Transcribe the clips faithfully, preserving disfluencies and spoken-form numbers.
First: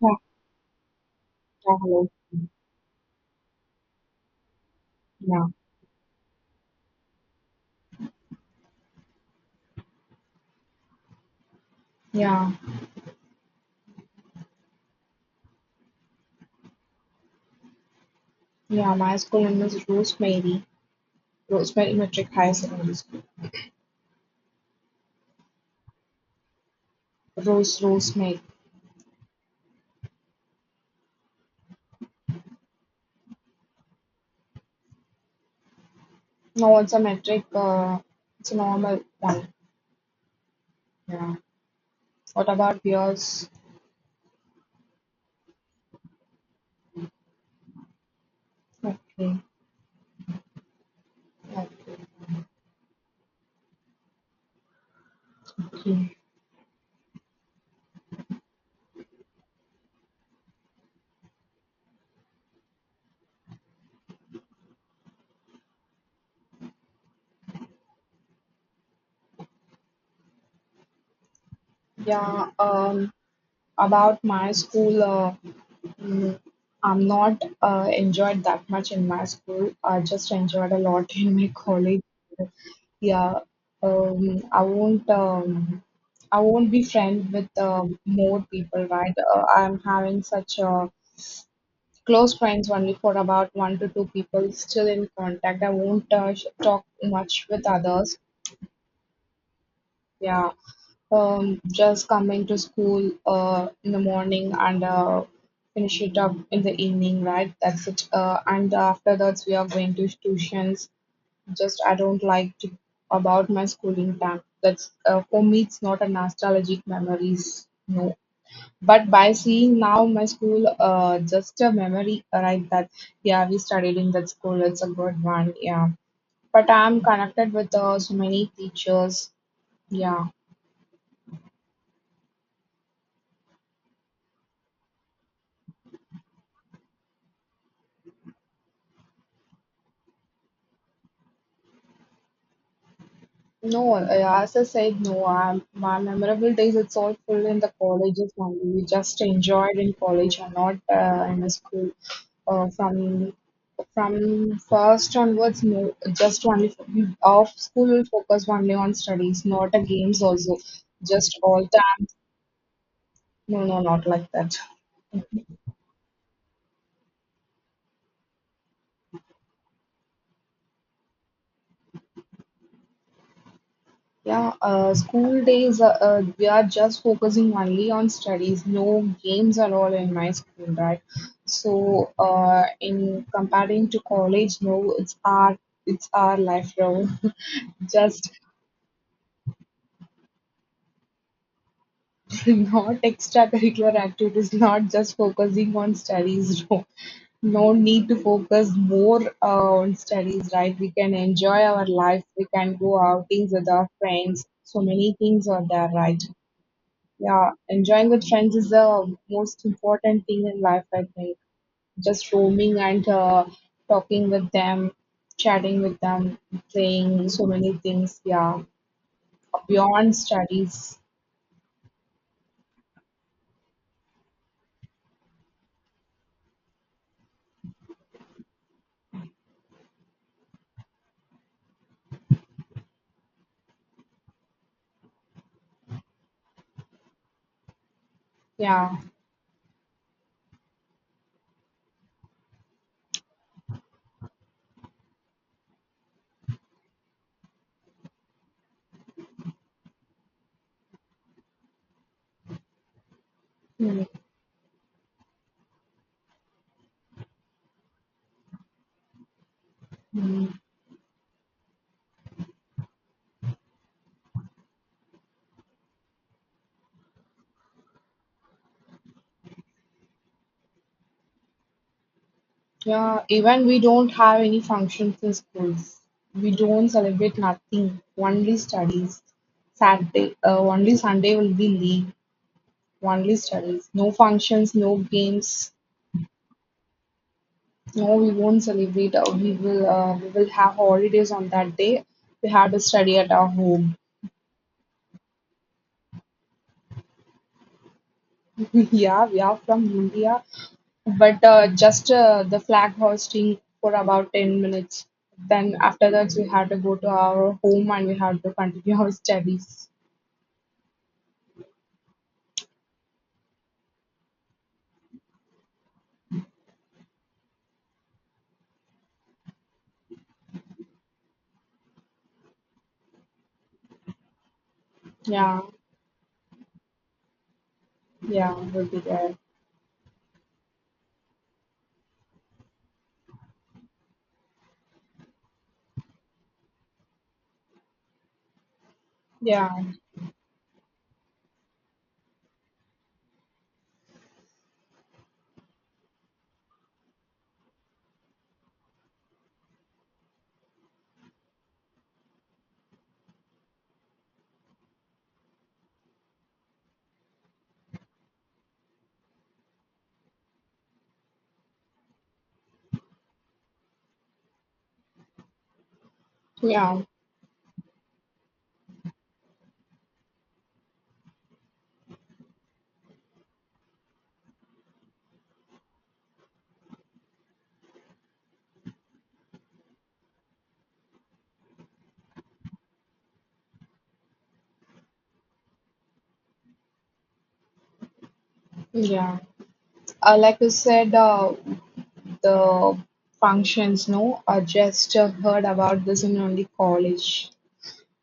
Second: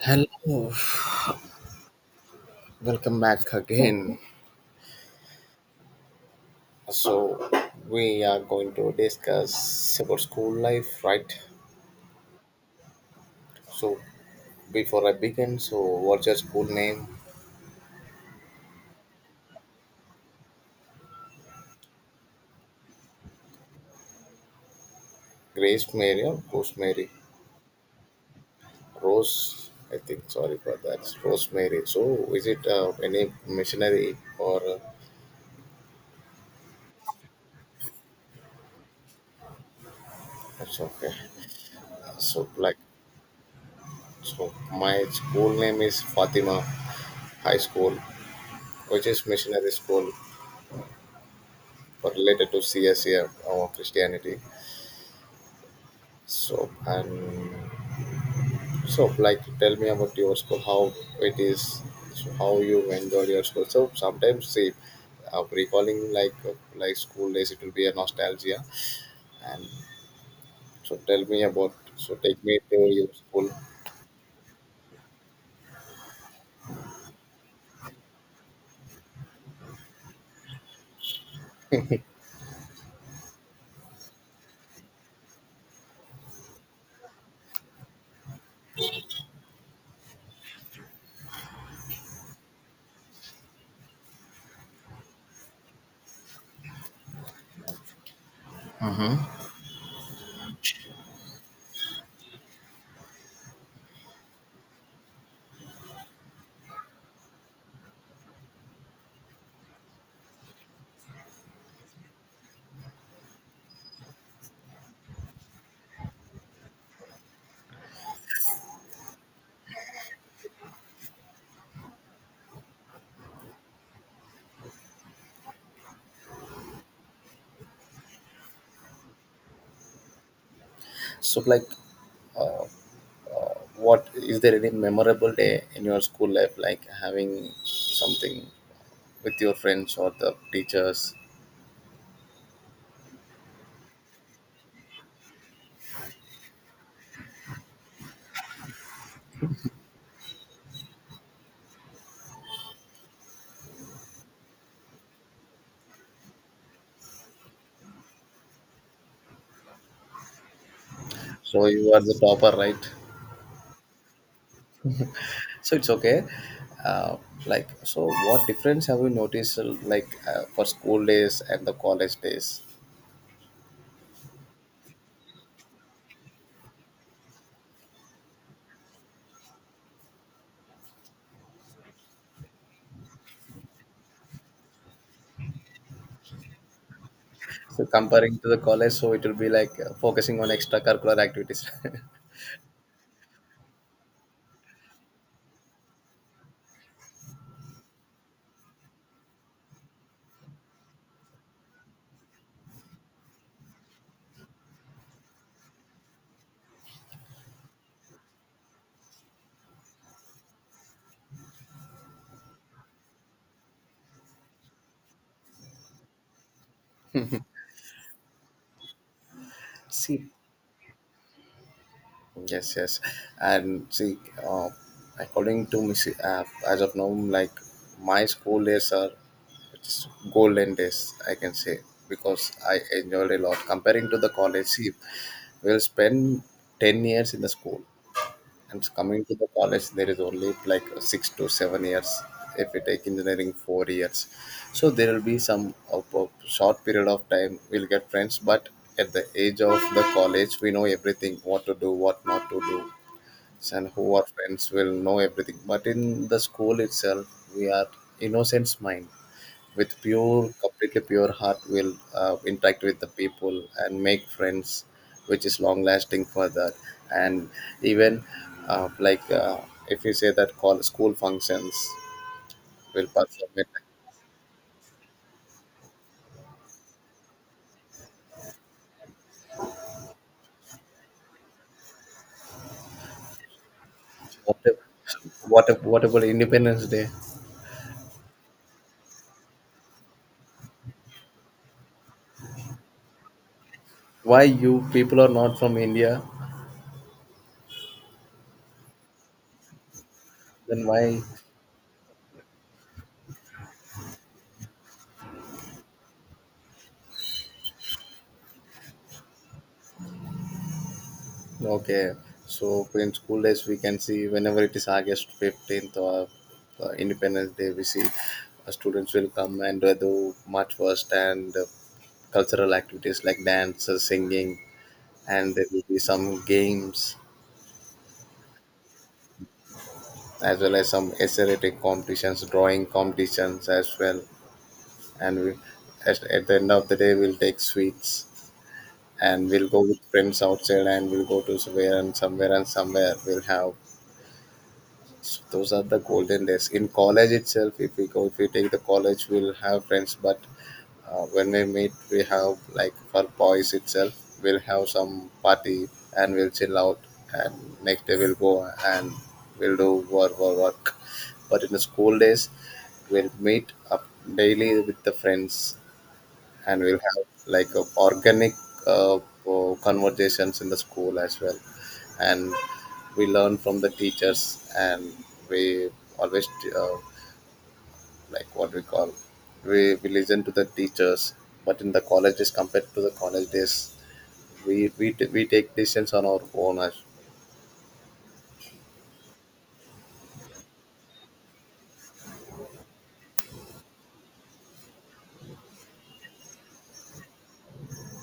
Yeah, yeah, hello. welcome back again. Yeah, So, we are going to discuss about school life, right? yeah, So, before I begin, so what's your school name? yeah. My school name is Rosemary. Rosemary Metric High Secondary School. Grace Mary or Rosemary? Rose, Rosemary. Rose, I think, sorry for that. Rosemary. So, is it uh, any missionary or uh, No, it's a metric. Uh, it's a normal one. it's okay? Yeah. What So, like, about yours? so my school name is Fatima High School, which is Okay. missionary school but Okay. related to C S or Christianity. Okay. So and so, like, tell me about your school, how it is, so how you enjoyed your school. So sometimes, see, uh, recalling like uh, like school days, it will be a nostalgia. And so, tell me about. So take Yeah. me to your Um. school. About my school. Uh, mm, I'm not uh, enjoyed that much in my school. I just enjoyed a lot in my college. Yeah. Um. I won't. Um, I won't be friend with uh, more people, right? Uh, I'm having such uh, close friends only for about one to two people still in contact. I won't uh, sh- talk much with others. Yeah, um, just coming to school uh, in the morning and uh, finish it up in the evening, right? That's it. Uh, and after that, we are going to tuitions. Just I don't like to about my schooling time. That's uh, for me. It's not a nostalgic memories. No. But by seeing now my school uh, just a memory, right? That yeah, we studied in that school. It's a good one, yeah. But I'm connected with uh, so many teachers, yeah. So like, uh, what is there any memorable day in your school life, like having something with your friends or the teachers? No, uh, as I said, no. i my memorable days. It's all full in the colleges only. We just enjoyed in college and not uh, in the school. Uh, from from first onwards, no, just only f- we off school will focus only on studies, not a games also just So all. you are the topper, right? No, no, not like that. So it's okay, uh, like so what difference have you noticed uh, like uh, for school days and the college days? Yeah, uh, school days, uh, uh, we are just focusing only on studies. No games at all in my school, right? So, uh, in comparing to college, no, it's our it's our life now. So Just comparing to the college so it will be like uh, focusing on extracurricular activities. not extracurricular activities, not just focusing on studies. No, no need to focus more uh, on studies, right? We can enjoy our life. We can go outings with our friends. So many things are there, right? Yeah, enjoying with friends is the most important thing in life, I think. Just roaming and uh, talking with them, chatting with them, playing so many things. Yeah, beyond See, studies. yes, yes, and see, uh, according to me see, uh, as of now, like my school days are just golden days, I can say, because I enjoyed a lot comparing to the college. See, we'll spend ten years in the school. And Yeah, coming to the college, there is only like six to seven years. If we take engineering, four years. So there will be some of a short period of time we'll get friends. But at the age of the college, we know everything: what to do, what not to do, and who are friends will know everything. But in the school itself, we are innocence mind with pure, mhm, completely pure heart will uh, interact with the people and make friends, which is long lasting for that. And even, uh, like uh, if you say that call school functions, will yeah. perform it. Even we don't have any functions in schools. We don't celebrate nothing. Only studies. Saturday, uh, only Sunday will be leave. Only studies. No What functions, if, no what games. if, what about independence day? No, we won't celebrate. Uh, we will uh, we will have holidays on that day. We had to study at our home. Why you people are not from india? Yeah, we are from India, Then why? but uh, just uh, the flag hoisting for about ten minutes. Then after that, we had to go to our home and we had to continue our studies. Okay, so in school days we can see whenever it is August fifteenth or uh, Independence Day, we see uh, students will come and uh, do march first and uh, cultural activities like dance, uh, singing, and Yeah, there will be some games, yeah, we'll be there. as well as some essay writing competitions, drawing competitions as well. And we, at, at the end of the day, we'll take sweets and we'll Yeah, go with friends outside and we'll go to somewhere and somewhere and somewhere. We'll have. So those are the golden days. In college itself, if we go, if we take the college, we'll have friends. But uh, when we meet, we have like for boys itself, we'll have some party and we'll chill out. And next day we'll go and we'll do work, work, work. But in the school days, we'll meet up daily with the friends, and we'll yeah, have like a organic, uh, uh, conversations in the school as well, and we learn from the teachers, and we always, uh, like what we call we, we listen to the teachers, but in the colleges, compared to the college days, we we, t- we take decisions on our own. as yeah. Uh, like you said, uh, the functions, no, I just uh, heard about this in only college.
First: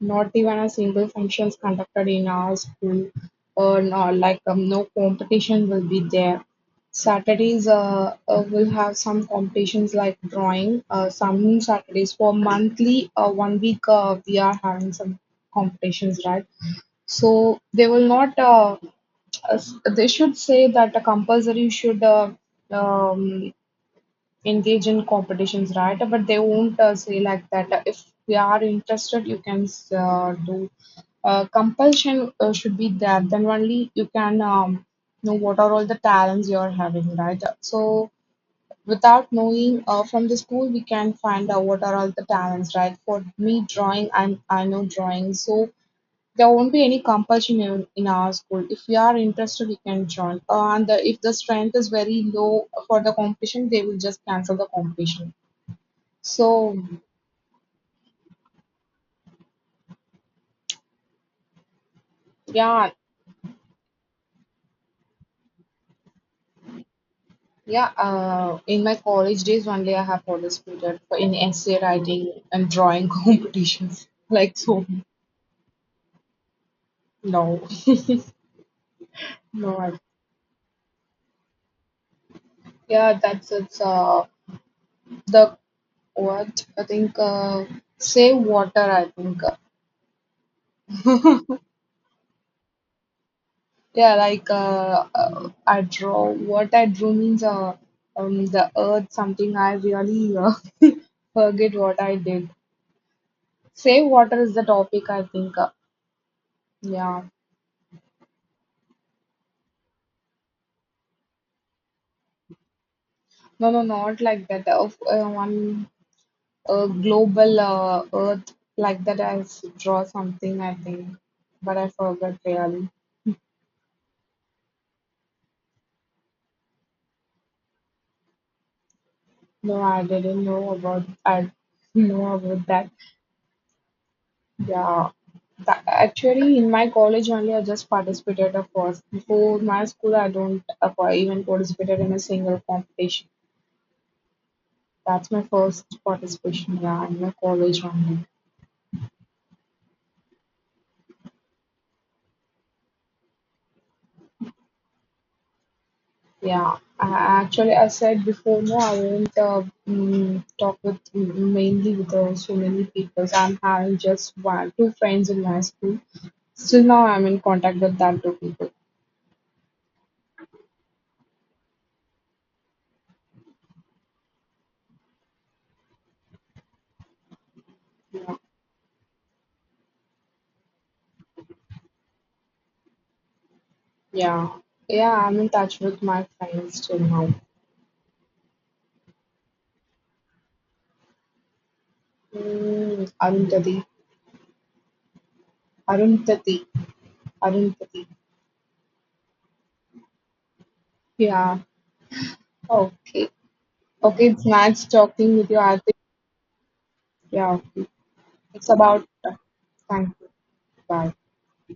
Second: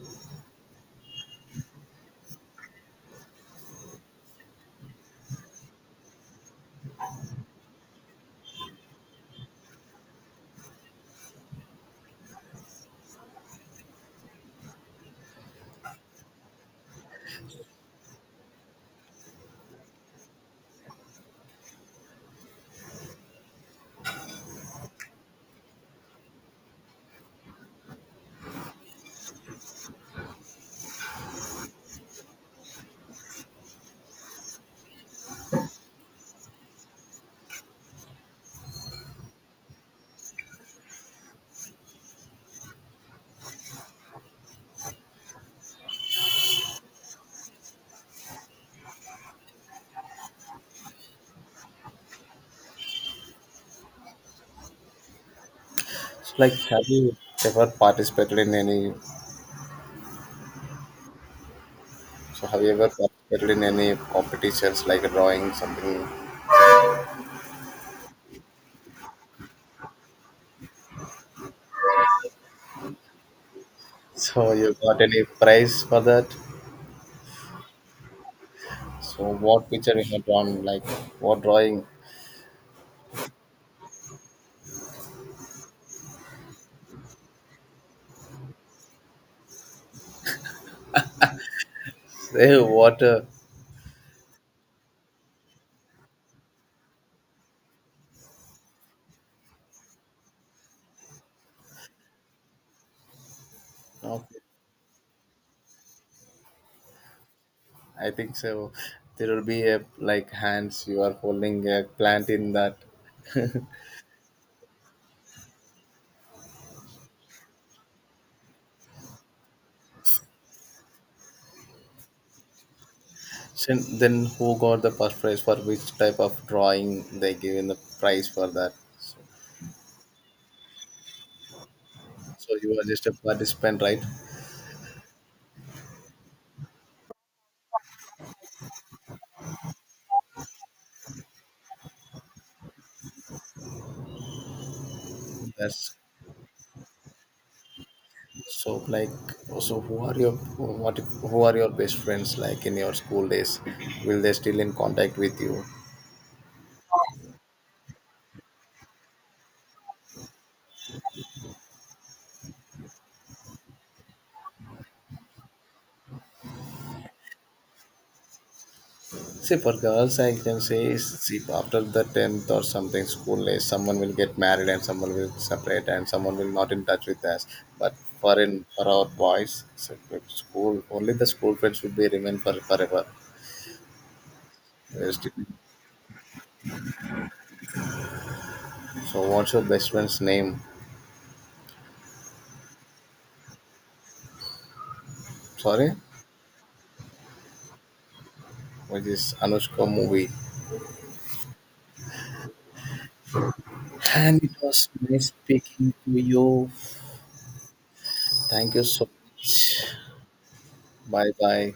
Not even a single function is conducted in our school, or no, like um, no competition will be there. Saturdays uh, uh, will have some competitions like drawing. Uh, some Saturdays for monthly, uh, one week uh, we are having some competitions, right? So they will not. Uh, uh, they should say that a compulsory should uh, um, engage in competitions, right? But they won't uh, say like that. Uh, If we are interested, you can uh, do. Uh, compulsion uh, should be there. Then only you can um, know what are all the talents you are having, right? So without knowing uh, from the school, we can find out what are all the talents, right? For me, drawing, I I know drawing, so there won't be any compulsion in, in our school. If you are interested, you can join. Uh, and the, if the strength is very low for the competition, they will just cancel the competition. so like So have you ever participated in any, so have you ever yeah, participated in any competitions like drawing something, yeah. Uh, in my college days, only I have participated for in essay writing and drawing competitions. so Like you so, got any prize for that? no, So what no. I, picture you have drawn, like what drawing? yeah, that's it's uh the what I think uh save water. I think. Say water. Yeah, like uh, uh, I draw. What I drew means uh, um, the earth, something I really uh, forget what I did. Save Okay. water is the topic, I think. Uh, yeah. I think so. There will be a like hands you are holding a plant in that. No, no, not like that. Uh, f- uh, one uh, global uh, earth, like that, I s- draw something, I think. But I forgot really. So then who got the first prize? For which type of drawing they given the prize for that? So, No, I didn't know about I know so about you are that. just a participant, right? Yeah, tha- actually, in my college only, I just participated of course. Before my school, I don't uh, pa- even participated in a single competition. That's my first That's, participation. Yeah, in my college only. so like, so who are your what who are your best friends like in your school days? Will they still in contact with you? Yeah, I, I- actually, I said before, no, I won't uh, mm, talk with mm, mainly with uh, so many people. I'm having just one, two friends in my school. Still now, I'm in contact with that two people. See, for girls, I can say, is, see, after the tenth or something school age, someone will get married and someone will separate and someone will not in touch with us. But for, in for our boys, so with school only, the school friends will be remain for forever. Yeah, yeah, Yes. I'm in touch with my friends till now. So, what's your best friend's name? Mm, Arundhati. Sorry, Arundhati, Arundhati. which is Anushka movie. Yeah. Okay. Okay. And It's it nice was nice talking with you, Arti. speaking to you. Yeah. It's Thank you about. so. Thank you. Bye. Bye bye.